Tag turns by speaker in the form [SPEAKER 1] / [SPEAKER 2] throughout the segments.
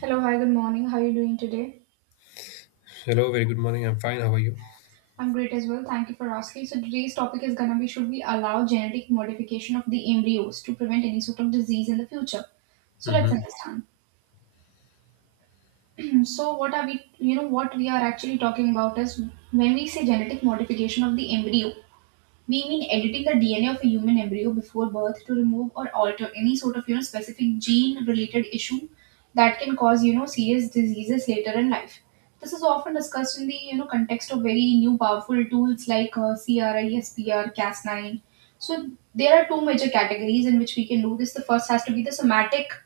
[SPEAKER 1] Hello, hi, good morning. How are you doing today?
[SPEAKER 2] Hello, very good morning. I'm fine. How are you?
[SPEAKER 1] I'm great as well. Thank you for asking. So today's topic is gonna be should we allow genetic modification of the embryos to prevent any sort of disease in the future? So let's
[SPEAKER 2] Hmm.
[SPEAKER 1] understand. So what are we what we are actually talking about is when we say genetic modification of the embryo, we mean editing the DNA of a human embryo before birth to remove or alter any sort of, you know, specific gene related issue that can cause, you know, serious diseases later in life. This is often discussed in the, you know, context of very new powerful tools like CRISPR, Cas9. So there are two major categories in which we can do this. The first has to be the somatic.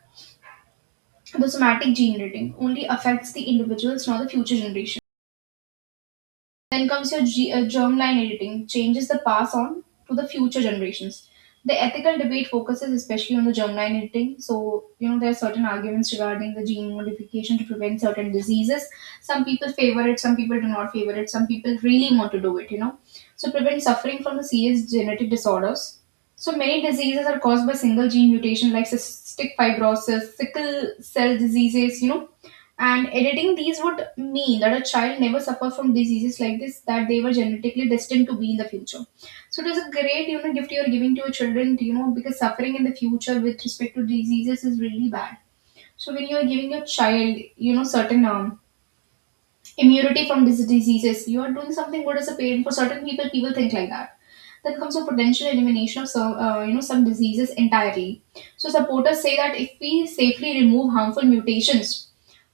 [SPEAKER 1] The somatic gene editing only affects the individuals, not the future generation. Then comes your germline editing, changes the pass on to the future generations. The ethical debate focuses especially on the germline editing. So, you know, there are certain arguments regarding the gene modification to prevent certain diseases. Some people favor it, some people do not favor it, some people really want to do it, you know. So, prevent suffering from the serious genetic disorders. So, many diseases are caused by single gene mutation like cystic fibrosis, sickle cell diseases, you know, and editing these would mean that a child never suffered from diseases like this that they were genetically destined to be in the future. So it is a great, you know, gift you're giving to your children, you know, because suffering in the future with respect to diseases is really bad. So when you are giving your child, you know, certain immunity from these diseases, you are doing something good as a parent. For certain people, people think like that. Then comes a potential elimination of some, you know, some diseases entirely. So supporters say that if we safely remove harmful mutations,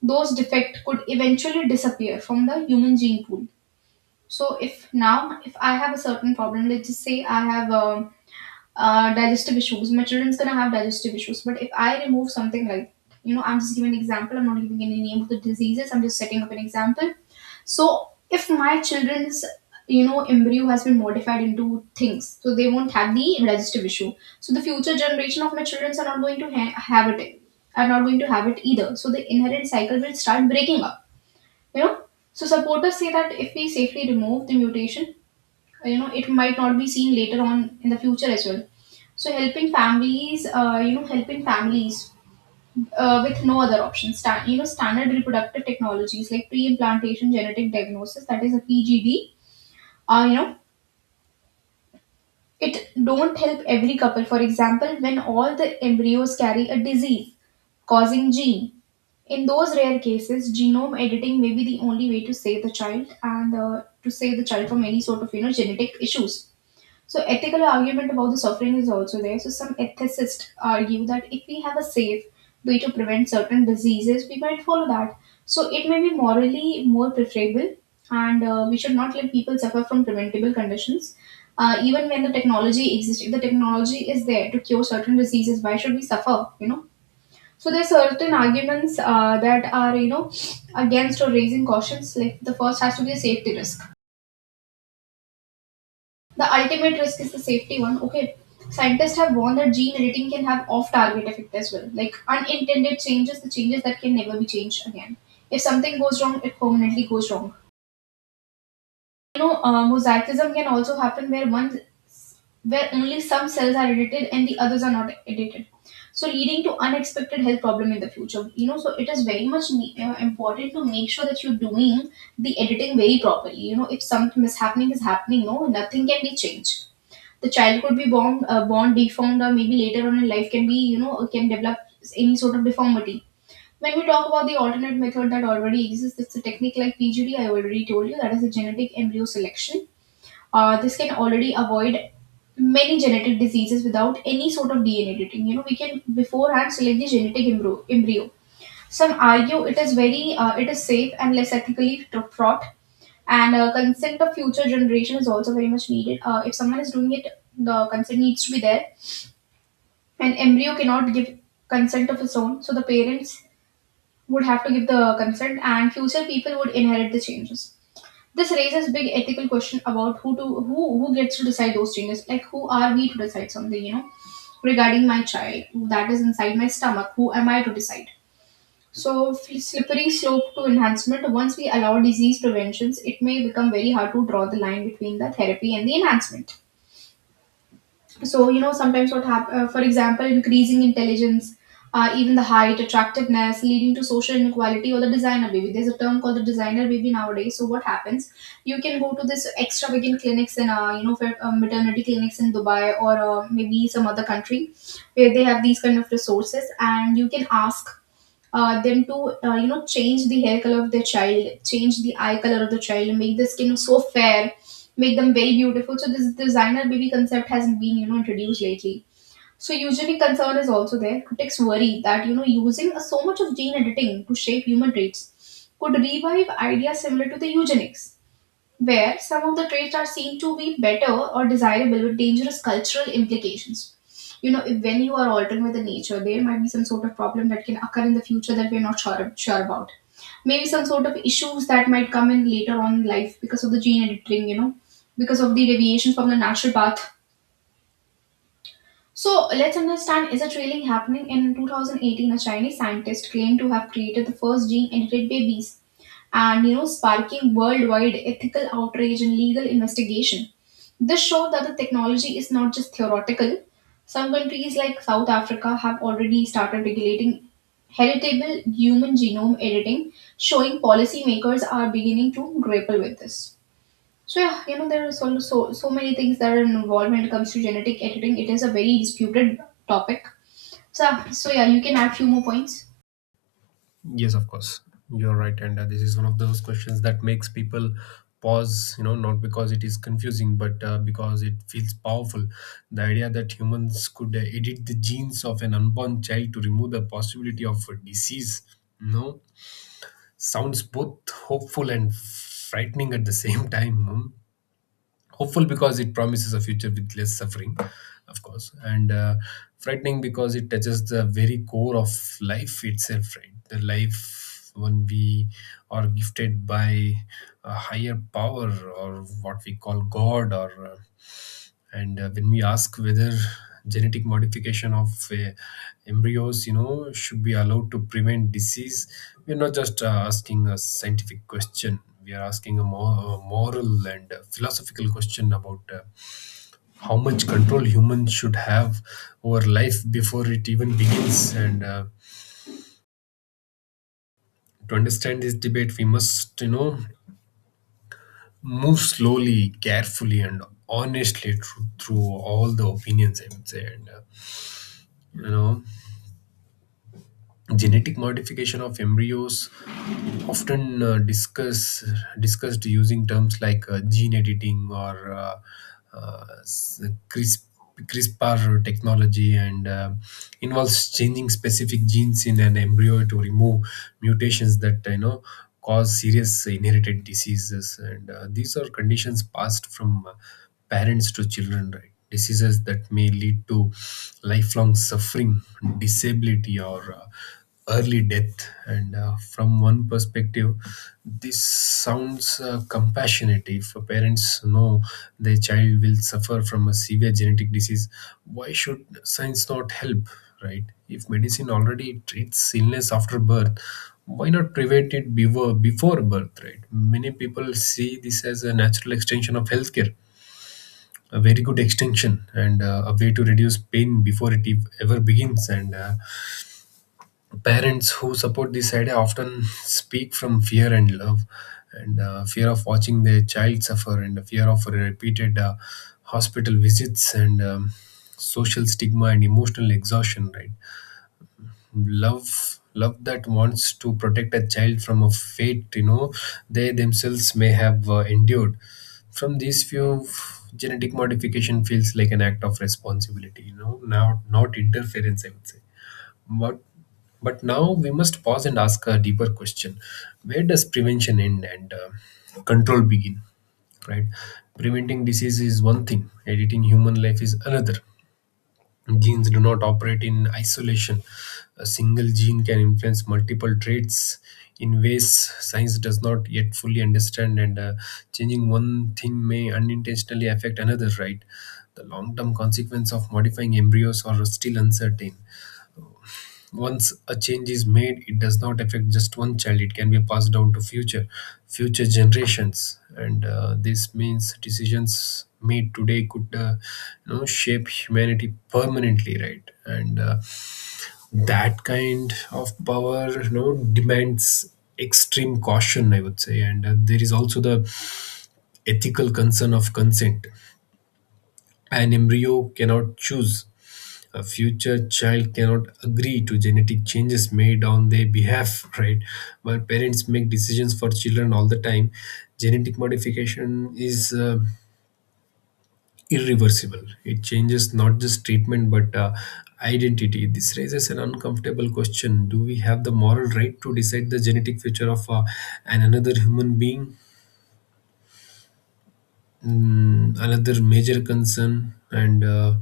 [SPEAKER 1] those defects could eventually disappear from the human gene pool. So if now if I have a certain problem, let's just say I have digestive issues, my children's gonna have digestive issues. But if I remove something like, you know, I'm just giving an example. I'm not giving any name of the diseases. I'm just setting up an example. So if my children's, you know, embryo has been modified into things, so they won't have the digestive issue. So the future generation of my children are not going to have it. Are not going to have it either. So the inherent cycle will start breaking up, you know, so supporters say that if we safely remove the mutation, you know, it might not be seen later on in the future as well. So helping families, you know, helping families with no other option stand, you know, standard reproductive technologies like pre-implantation genetic diagnosis, that is a pgd, you know, it don't help every couple, for example when all the embryos carry a disease causing gene. In those rare cases, genome editing may be the only way to save the child and to save the child from any sort of, you know, genetic issues. So ethical argument about the suffering is also there. So some ethicists argue that if we have a safe way to prevent certain diseases, we might follow that. So it may be morally more preferable, and we should not let people suffer from preventable conditions. Even when the technology exists, if the technology is there to cure certain diseases, why should we suffer? You know, so there's certain arguments that are, you know, against or raising cautions. Like the first has to be a safety risk. The ultimate risk is the safety one. Okay, scientists have warned that gene editing can have off-target effect as well, like unintended changes, the changes that can never be changed again. If something goes wrong, it permanently goes wrong. You know, mosaicism can also happen where one where only some cells are edited and the others are not edited, so leading to unexpected health problem in the future, you know, so it is very much important to make sure that you're doing the editing very properly. You know, if something mishappening is happening, no, nothing can be changed. The child could be born, born deformed or maybe later on in life can be, you know, can develop any sort of deformity. When we talk about the alternate method that already exists, it's a technique like PGD, I already told you, that is a genetic embryo selection. This can already avoid many genetic diseases without any sort of DNA editing. You know, we can beforehand select the genetic embryo. Some argue it is it is safe and less ethically fraught, and consent of future generation is also very much needed. If someone is doing it, the consent needs to be there. An embryo cannot give consent of its own, so the parents would have to give the consent and future people would inherit the changes. This raises big ethical question about who gets to decide those changes, like who are we to decide something, you know, regarding my child that is inside my stomach. Who am I to decide? So slippery slope to enhancement. Once we allow disease preventions, it may become very hard to draw the line between the therapy and the enhancement. So you know sometimes what happen, for example increasing intelligence, even the height, attractiveness, leading to social inequality or the designer baby. There's a term called the designer baby nowadays. So what happens, you can go to this extravagant clinics in you know, for maternity clinics in Dubai or maybe some other country where they have these kind of resources, and you can ask them to you know, change the hair color of their child, change the eye color of the child, make the skin so fair, make them very beautiful. So this designer baby concept has been, you know, introduced lately. So usually concern is also there. Critics worry that, you know, using so much of gene editing to shape human traits could revive ideas similar to the eugenics, where some of the traits are seen to be better or desirable with dangerous cultural implications. You know, if, when you are altering with the nature, there might be some sort of problem that can occur in the future that we're not sure about. Maybe some sort of issues that might come in later on in life because of the gene editing, you know, because of the deviation from the natural path. So let's understand, is it really happening? In 2018, a Chinese scientist claimed to have created the first gene edited babies and, you know, sparking worldwide ethical outrage and legal investigation. This shows that the technology is not just theoretical. Some countries like South Africa have already started regulating heritable human genome editing, showing policymakers are beginning to grapple with this. So yeah, you know, there are so many things that are involved when it comes to genetic editing. It is a very disputed topic. So yeah, you can add few more points.
[SPEAKER 2] Yes, of course. You're right. And this is one of those questions that makes people pause, you know, not because it is confusing, but because it feels powerful. The idea that humans could edit the genes of an unborn child to remove the possibility of a disease, you know, sounds both hopeful and frightening at the same time. Hmm. Hopeful because it promises a future with less suffering, of course, and frightening because it touches the very core of life itself, right? The life when we are gifted by a higher power or what we call God. Or and When we ask whether genetic modification of embryos, you know, should be allowed to prevent disease, we're not just asking a scientific question, we are asking a more moral and philosophical question about how much control humans should have over life before it even begins. And To understand this debate, we must, you know, move slowly, carefully, and honestly through all the opinions, I would say. And You know, genetic modification of embryos, often discussed using terms like gene editing or uh, s- CRISP, CRISPR technology, and involves changing specific genes in an embryo to remove mutations that, you know, cause serious inherited diseases. And These are conditions passed from parents to children, right? Diseases that may lead to lifelong suffering, disability, or early death. And From one perspective, this sounds compassionate. If parents know their child will suffer from a severe genetic disease, why should science not help, right? If medicine already treats illness after birth, why not prevent it before birth? Right, many people see this as a natural extension of healthcare, a very good extension, and a way to reduce pain before it ever begins. And Parents who support this idea often speak from fear and love, and fear of watching their child suffer, and the fear of repeated hospital visits, and social stigma and emotional exhaustion, right? Love that wants to protect a child from a fate, you know, they themselves may have endured. From these few, genetic modification feels like an act of responsibility, you know, now, not interference, I would say. but but now we must pause and ask a deeper question: where does prevention end and control begin, right? Preventing disease is one thing, editing human life is another. Genes do not operate in isolation. A single gene can influence multiple traits in ways science does not yet fully understand, and changing one thing may unintentionally affect another, right? The long term consequence of modifying embryos are still uncertain. Once a change is made, it does not affect just one child, it can be passed down to future generations, and this means decisions made today could, you know, shape humanity permanently, right? and That kind of power, you know, demands extreme caution, I would say. And There is also the ethical concern of consent. An embryo cannot choose. A future child cannot agree to genetic changes made on their behalf, right? But parents make decisions for children all the time. Genetic modification is irreversible. It changes not just treatment but identity. This raises an uncomfortable question: do we have the moral right to decide the genetic future of an another human being? Mm, another major concern, and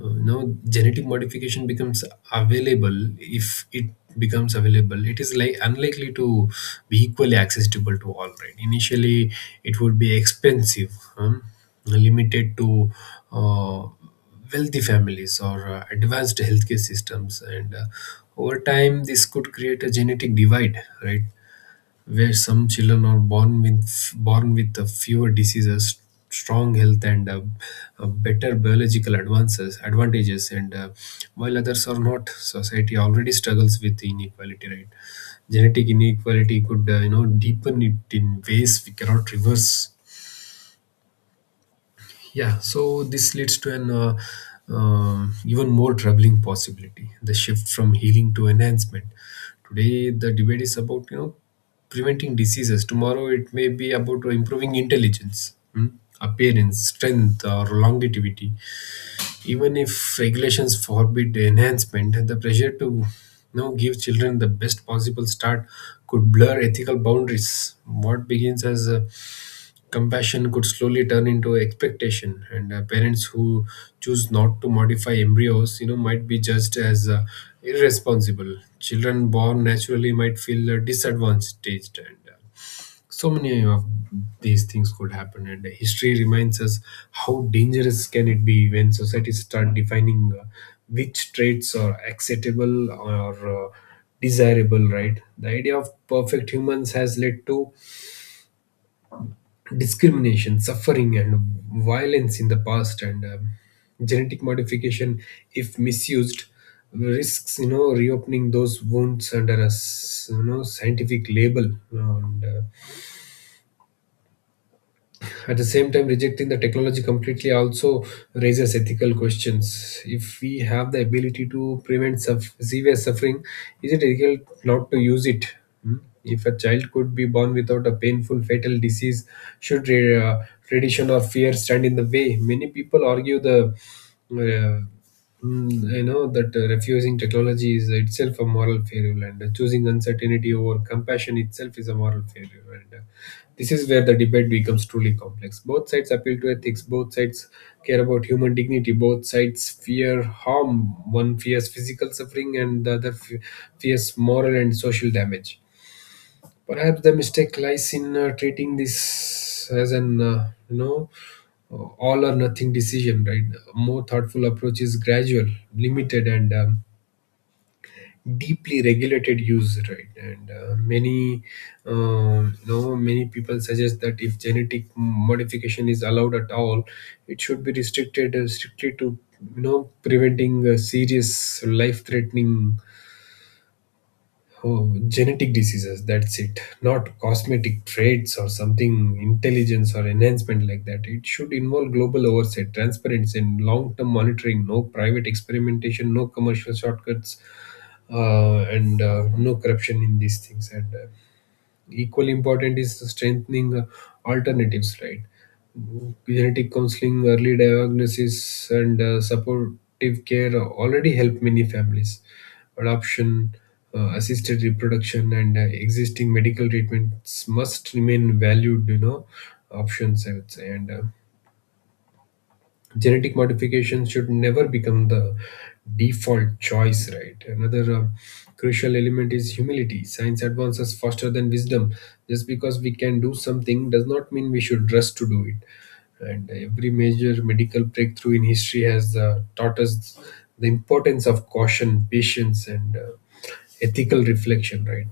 [SPEAKER 2] you genetic modification becomes available. If it becomes available, it is like unlikely to be equally accessible to all, right? Initially, it would be expensive, um, limited to uh, wealthy families or advanced healthcare systems, and over time this could create a genetic divide, right, where some children are born with fewer diseases, strong health, and better biological advances advantages, and while others are not. Society already struggles with inequality, right? Genetic inequality could, you know, deepen it in ways we cannot reverse. Yeah, so this leads to an, even more troubling possibility: the shift from healing to enhancement. Today, the debate is about, you know, preventing diseases. Tomorrow, it may be about improving intelligence, hmm, appearance, strength, or longevity. Even if regulations forbid enhancement, the pressure to, you know, give children the best possible start could blur ethical boundaries. What begins as a compassion could slowly turn into expectation, and parents who choose not to modify embryos, you know, might be judged as irresponsible. Children born naturally might feel disadvantaged, and so many of these things could happen. And history reminds us how dangerous can it be when societies start defining which traits are acceptable or desirable, right? The idea of perfect humans has led to discrimination, suffering, and violence in the past, and genetic modification, if misused, risks, you know, reopening those wounds under a you know scientific label, you know. And At the same time, rejecting the technology completely also raises ethical questions. If we have the ability to prevent severe suffering, is it ethical not to use it? Hmm? If a child could be born without a painful fatal disease, should tradition or fear stand in the way? Many people argue the uh, Mm, I know that refusing technology is itself a moral failure, and choosing uncertainty over compassion itself is a moral failure. And This is where the debate becomes truly complex. Both sides appeal to ethics, both sides care about human dignity, both sides fear harm. One fears physical suffering, and the other fears moral and social damage. Perhaps the mistake lies in treating this as an, you know, all or nothing decision. Right, a more thoughtful approach is gradual, limited, and deeply regulated use. Right, and many, you know, many people suggest that if genetic modification is allowed at all, it should be restricted strictly to, you know, preventing serious life-threatening, oh, genetic diseases, that's it. Not cosmetic traits or something intelligence or enhancement like that. It should involve global oversight, transparency, and long term monitoring. No private experimentation, no commercial shortcuts, and no corruption in these things. And Equally important is strengthening alternatives, right? Genetic counseling, early diagnosis, and supportive care already help many families. Adoption, assisted reproduction, and existing medical treatments must remain valued, you know, options, I would say. And Genetic modification should never become the default choice, right? Another crucial element is humility. Science advances faster than wisdom. Just because we can do something does not mean we should rush to do it, and every major medical breakthrough in history has taught us the importance of caution, patience, and ethical reflection, right?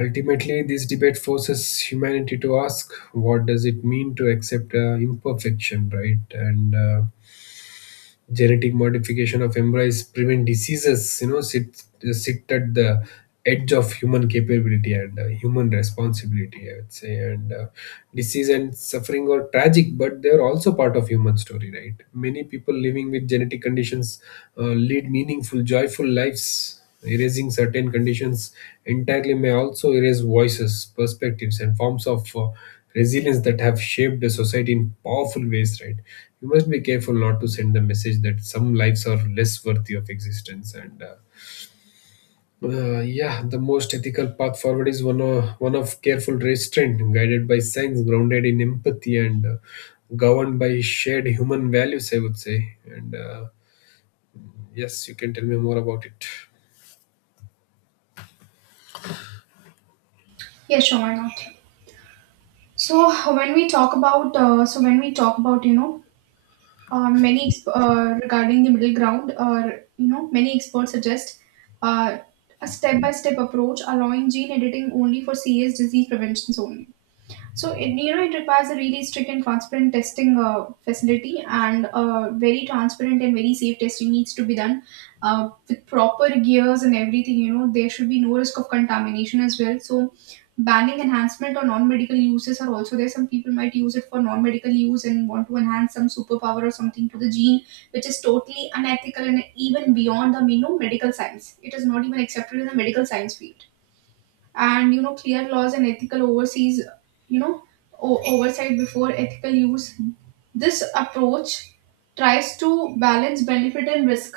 [SPEAKER 2] Ultimately, this debate forces humanity to ask: what does it mean to accept imperfection, right? and Genetic modification of embryos prevent diseases, you know, sit at the edge of human capability and human responsibility, I would say. And Disease and suffering are tragic, but they are also part of human story, right? Many people living with genetic conditions, uh, lead meaningful, joyful lives. Erasing certain conditions entirely may also erase voices, perspectives, and forms of resilience that have shaped the society in powerful ways, right? You must be careful not to send the message that some lives are less worthy of existence. And Yeah, the most ethical path forward is one of careful restraint, guided by science, grounded in empathy, and governed by shared human values, I would say. And Yes, you can tell me more about it.
[SPEAKER 1] Yeah, sure, why not? So when we talk about, you know, regarding the middle ground, or you know, many experts suggest uh, a step-by-step approach, allowing gene editing only for serious disease preventions only. So it, you know, it requires a really strict and transparent testing facility, and very transparent and very safe testing needs to be done with proper gears and everything. You know, there should be no risk of contamination as well. So banning enhancement or non-medical uses are also there. Some people might use it for non-medical use and want to enhance some superpower or something to the gene, which is totally unethical and even beyond the, you know, medical science. It is not even accepted in the medical science field, and you know, clear laws and ethical overseas, you know, oversight before ethical use. This approach tries to balance benefit and risk,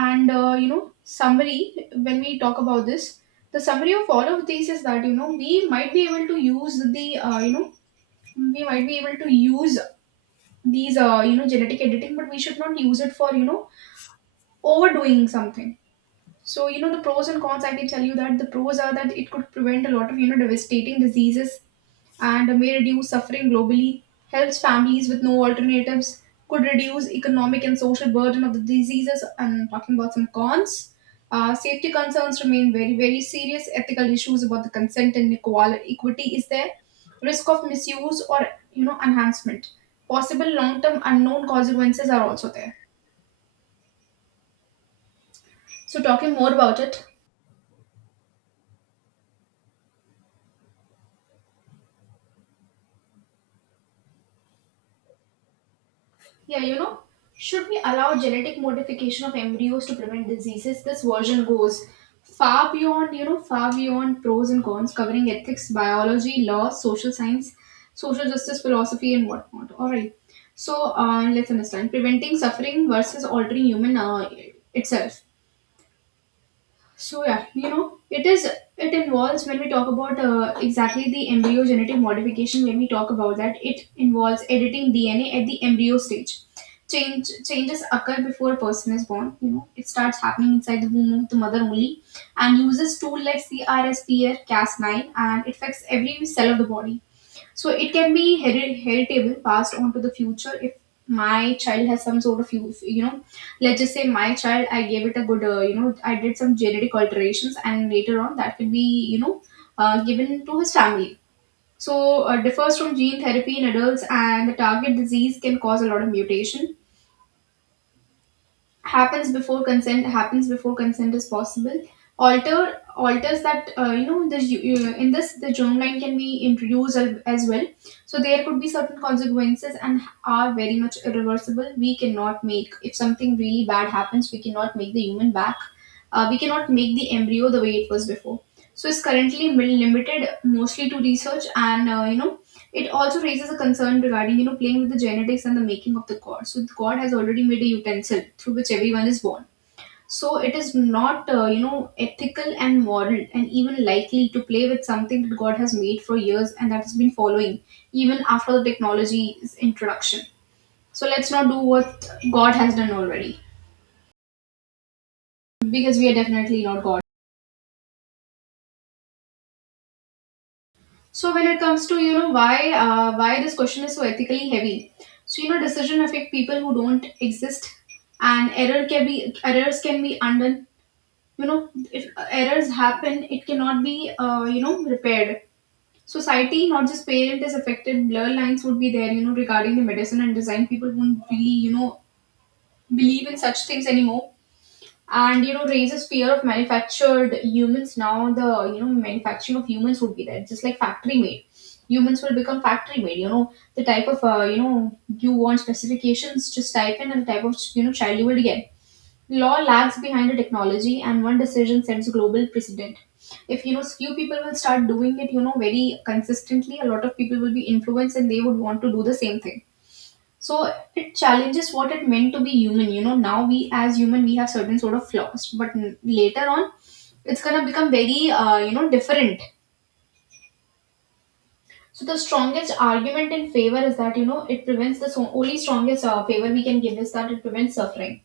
[SPEAKER 1] and you know, summary, when we talk about this, the summary of all of these is that, you know, we might be able to use the you know we might be able to use these, you know, genetic editing, but we should not use it for, you know, overdoing something. So you know, the pros and cons I can tell you that the pros are that it could prevent a lot of, you know, devastating diseases and may reduce suffering globally, helps families with no alternatives, could reduce economic and social burden of the diseases. And talking about some cons, safety concerns remain very, very serious. Ethical issues about the consent and equity is there. Risk of misuse or enhancement. Possible long-term unknown consequences are also there. So talking more about it, Yeah, you know, should we allow genetic modification of embryos to prevent diseases? This version goes far beyond, far beyond pros and cons, covering ethics, biology, law, social science, social justice, philosophy, and whatnot. All right. Let's understand preventing suffering versus altering human itself. So it involves when we talk about exactly the embryo genetic modification. When we talk about that, it involves editing DNA at the embryo stage. Changes occur before a person is born. You know, it starts happening inside the womb of the mother only, and uses tool like CRISPR Cas9, and it affects every cell of the body. So it can be heritable, passed on to the future. If my child has some sort of, let's just say my child, I gave it a good, I did some genetic alterations, and later on that could be, you know, given to his family. So differs from gene therapy in adults, and the target disease can cause a lot of mutation, happens before consent, is possible. Alters that the in this, the germline can be introduced as well. So there could be certain consequences and are very much irreversible. We cannot make, if something really bad happens, we cannot make the human back. We cannot make the embryo the way it was before. So it's currently limited mostly to research, and it also raises a concern regarding, you know, playing with the genetics and the making of the god. So God has already made a utensil through which everyone is born. So it is not, ethical and moral and even likely to play with something that God has made for years and that has been following even after the technology's introduction. So let's not do what God has done already, because we are definitely not God. So when it comes to, you know, why this question is so ethically heavy, so you know, decision affect people who don't exist, and errors can be undone. You know, if errors happen, it cannot be repaired. Society, not just parent, is affected. Blur lines would be there, you know, regarding the medicine and design. People won't really, you know, believe in such things anymore, and you know, raises fear of manufactured humans. Now the, you know, manufacturing of humans would be there, just like factory made, humans will become factory made. You know, the type of, you want specifications, just type in, and the type of, you know, child you will get. Law lags behind the technology, and one decision sets global precedent. If you know, few people will start doing it, you know, very consistently, a lot of people will be influenced, and they would want to do the same thing. So it challenges what it meant to be human. You know, now we as human, we have certain sort of flaws, but later on it's going to become very different. So the strongest argument in favor is that, you know, it prevents the only strongest favor we can give is that it prevents suffering.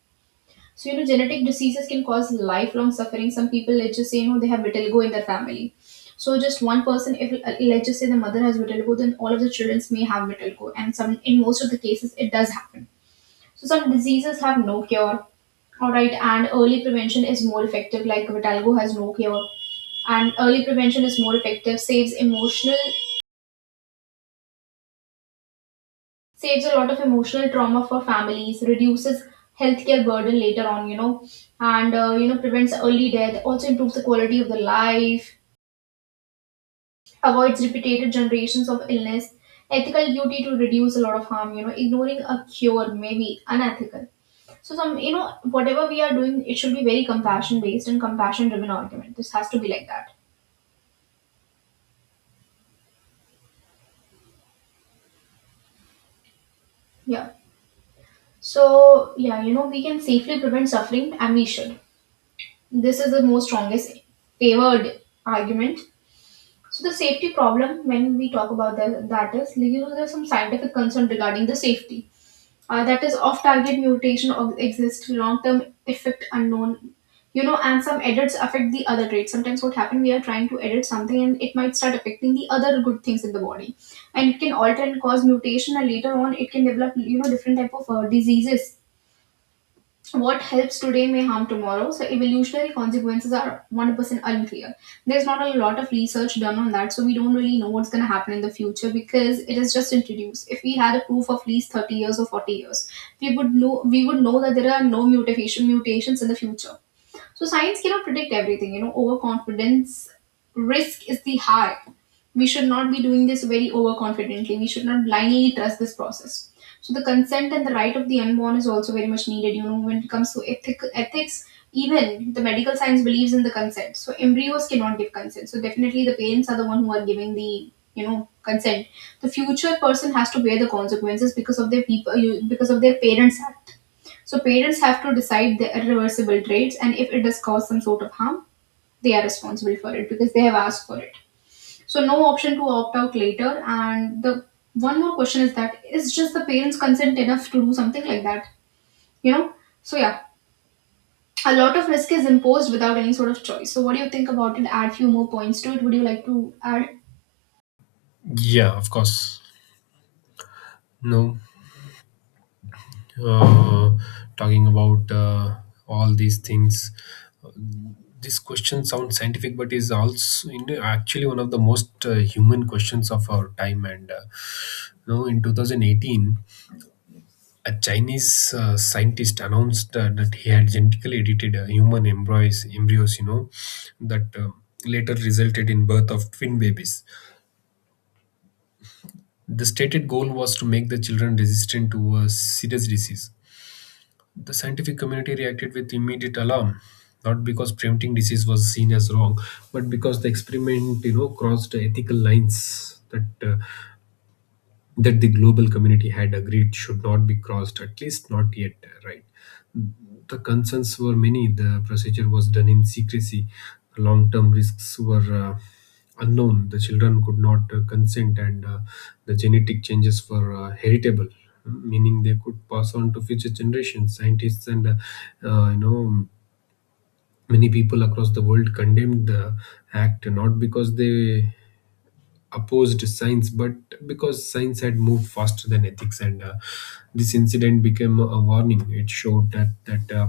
[SPEAKER 1] So you know, genetic diseases can cause lifelong suffering. Some people, let's just say, you know, they have vitiligo in their family. So just one person, if let's just say the mother has vitiligo, then all of the children may have vitiligo, and some, in most of the cases, it does happen. So some diseases have no cure. Alright, and early prevention is more effective, like Vitalgo has no cure. And early prevention is more effective, saves a lot of emotional trauma for families, reduces healthcare burden later on, you know, and prevents early death, also improves the quality of the life, avoids repeated generations of illness, ethical duty to reduce a lot of harm, you know, ignoring a cure may be unethical. So some, you know, whatever we are doing, it should be very compassion based and compassion driven argument. This has to be like that. Yeah. So yeah, you know, we can safely prevent suffering and we should. This is the most strongest favored argument. So the safety problem, when we talk about that, that is, you know, there's some scientific concern regarding the safety, that is off-target mutation or exist long-term effect unknown. You know, and some edits affect the other traits. Sometimes what happen, we are trying to edit something and it might start affecting the other good things in the body, and it can alter and cause mutation, and later on it can develop, you know, different type of diseases. What helps today may harm tomorrow, so evolutionary consequences are 100% unclear. There's not a lot of research done on that, so we don't really know what's going to happen in the future, because it is just introduced. If we had a proof of at least 30 years or 40 years, we would know, that there are no mutations in the future. So science cannot predict everything. You know, overconfidence risk is the high. We should not be doing this very overconfidently. We should not blindly trust this process. So the consent and the right of the unborn is also very much needed. You know, when it comes to ethics, even the medical science believes in the consent. So embryos cannot give consent. So definitely the parents are the one who are giving the, you know, consent. The future person has to bear the consequences because of because of their parents' act. So parents have to decide the irreversible traits, and if it does cause some sort of harm, they are responsible for it because they have asked for it. So no option to opt out later. And the one more question is that, is just the parents' consent enough to do something like that? You know? So yeah, a lot of risk is imposed without any sort of choice. So what do you think about it? Add few more points to it. Would you like to add?
[SPEAKER 2] Yeah, of course. No. uh, Talking about all these things. This question sounds scientific, but is actually one of the most human questions of our time. And You know, in 2018, a Chinese scientist announced that he had genetically edited human embryos, you know, that later resulted in birth of twin babies. The stated goal was to make the children resistant to a serious disease. The scientific community reacted with immediate alarm, not because preventing disease was seen as wrong, but because the experiment, you know, crossed ethical lines that that the global community had agreed should not be crossed, at least not yet, right? The concerns were many. The procedure was done in secrecy. Long term risks were unknown. The children could not consent, and the genetic changes were heritable, meaning they could pass on to future generations. Scientists and uh, you know many people across the world condemned the act not because they opposed science, but because science had moved faster than ethics, and this incident became a warning. It showed that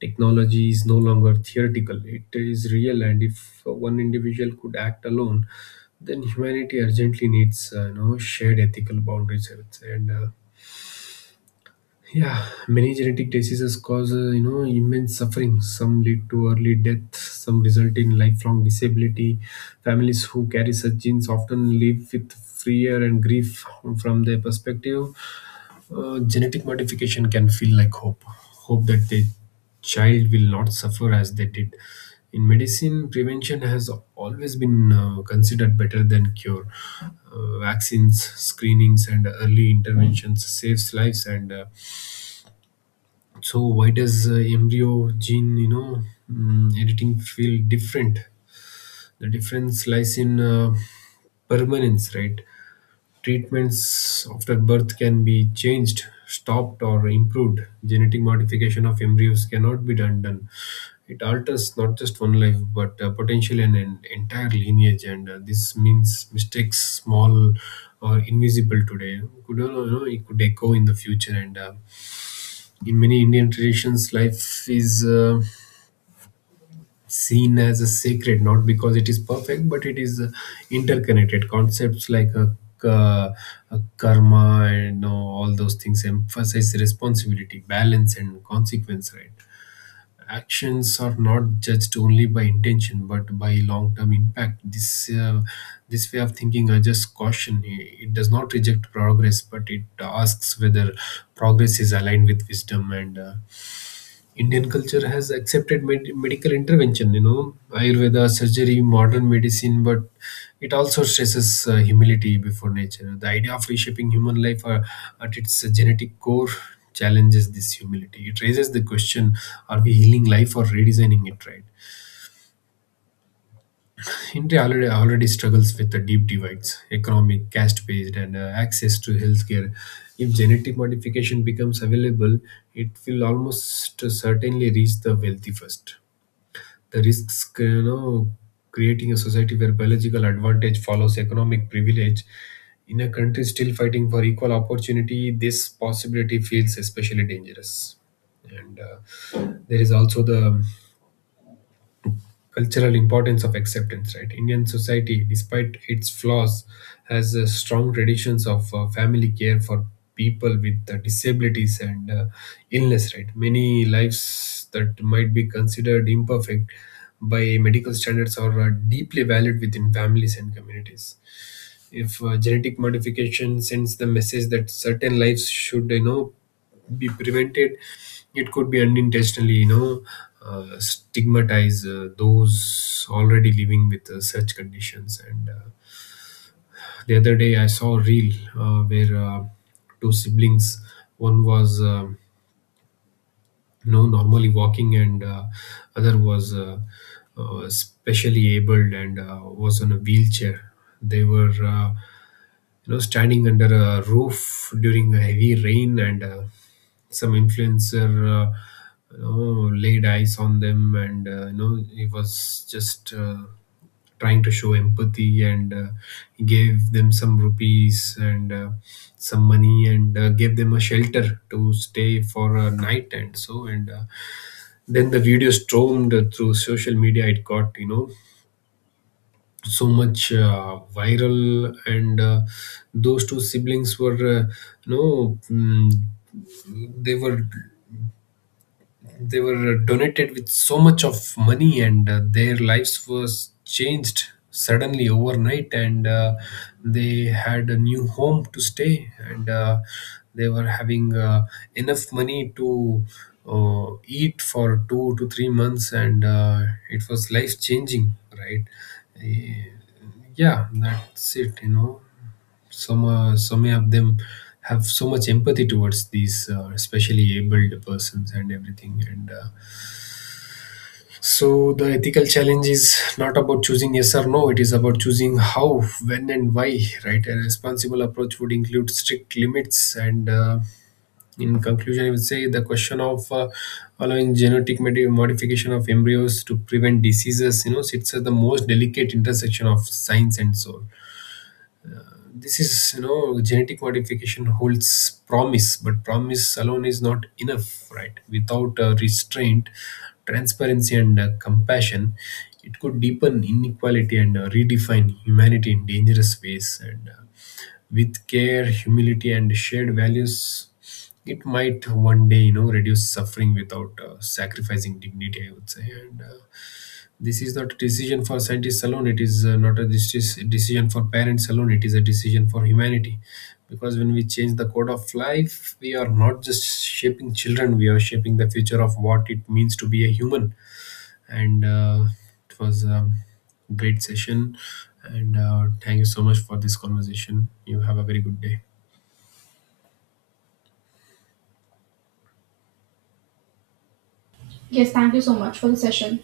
[SPEAKER 2] technology is no longer theoretical; it is real, and if one individual could act alone, then humanity urgently needs shared ethical boundaries, I would say. And uh, yeah, many genetic diseases cause immense suffering. Some lead to early death. Some result in lifelong disability. Families who carry such genes often live with fear and grief. From their perspective, genetic modification can feel like hope. Hope that the child will not suffer as they did. In medicine, prevention has always been considered better than cure. Vaccines, screenings, and early interventions saves lives, and so why does embryo gene, you know, mm, editing feel different? The difference lies in permanence, right? Treatments after birth can be changed, stopped, or improved. Genetic modification of embryos cannot be done. It alters not just one life, but potentially an entire lineage, and this means mistakes small or invisible today could you know, it could echo in the future and. In many Indian traditions, life is seen as a sacred, not because it is perfect, but it is interconnected. Concepts like ka- karma and all those things emphasize responsibility, balance, and consequence, right? Actions are not judged only by intention, but by long-term impact. This way of thinking, I just caution. It does not reject progress, but it asks whether progress is aligned with wisdom. And Indian culture has accepted medical intervention, you know, Ayurveda, surgery, modern medicine, but it also stresses humility before nature. The idea of reshaping human life at its genetic core challenges this humility. It raises the question, are we healing life or redesigning it, right? India already struggles with the deep divides: economic, caste based, and access to healthcare. If genetic modification becomes available, it will almost certainly reach the wealthy first. The risks, you know, creating a society where biological advantage follows economic privilege. In a country still fighting for equal opportunity, this possibility feels especially dangerous. And There is also the cultural importance of acceptance, right? Indian society, despite its flaws, has strong traditions of family care for people with disabilities and illness, right? Many lives that might be considered imperfect by medical standards are deeply valued within families and communities. If genetic modification sends the message that certain lives should, you know, be prevented, it could be unintentionally, you know, stigmatize those already living with such conditions. And The other day, I saw a reel where two siblings, one was no normally walking and other was specially abled and was on a wheelchair. They were, you know, standing under a roof during a heavy rain, and some influencer, you know, laid eyes on them, and you know, he was just trying to show empathy, and gave them some rupees and some money, and gave them a shelter to stay for a night and so. And Then the video stormed through social media. It got, you know, so much viral, and those two siblings were, you know mm, they were donated with so much of money, and their lives was changed suddenly overnight, and they had a new home to stay, and they were having enough money to eat for 2 to 3 months, and it was life changing, right? Eh, yeah, that's it, you know. Some of them have so much empathy towards these especially abled persons and everything, and so the ethical challenge is not about choosing yes or no. It is about choosing how, when, and why, right? A responsible approach would include strict limits, and in conclusion, I would say the question of allowing genetic modification of embryos to prevent diseases, you know, sits at the most delicate intersection of science and soul. This is, you know, genetic modification holds promise, but promise alone is not enough, right? Without restraint, transparency, and compassion, it could deepen inequality and redefine humanity in dangerous ways, and with care, humility, and shared values, it might one day, you know, reduce suffering without sacrificing dignity, I would say. And This is not a decision for scientists alone. It is not a decision for parents alone. It is a decision for humanity, because when we change the code of life, we are not just shaping children, we are shaping the future of what it means to be a human. And It was a great session, and thank you so much for this conversation. You have a very good day.
[SPEAKER 1] Yes, thank you so much for the session.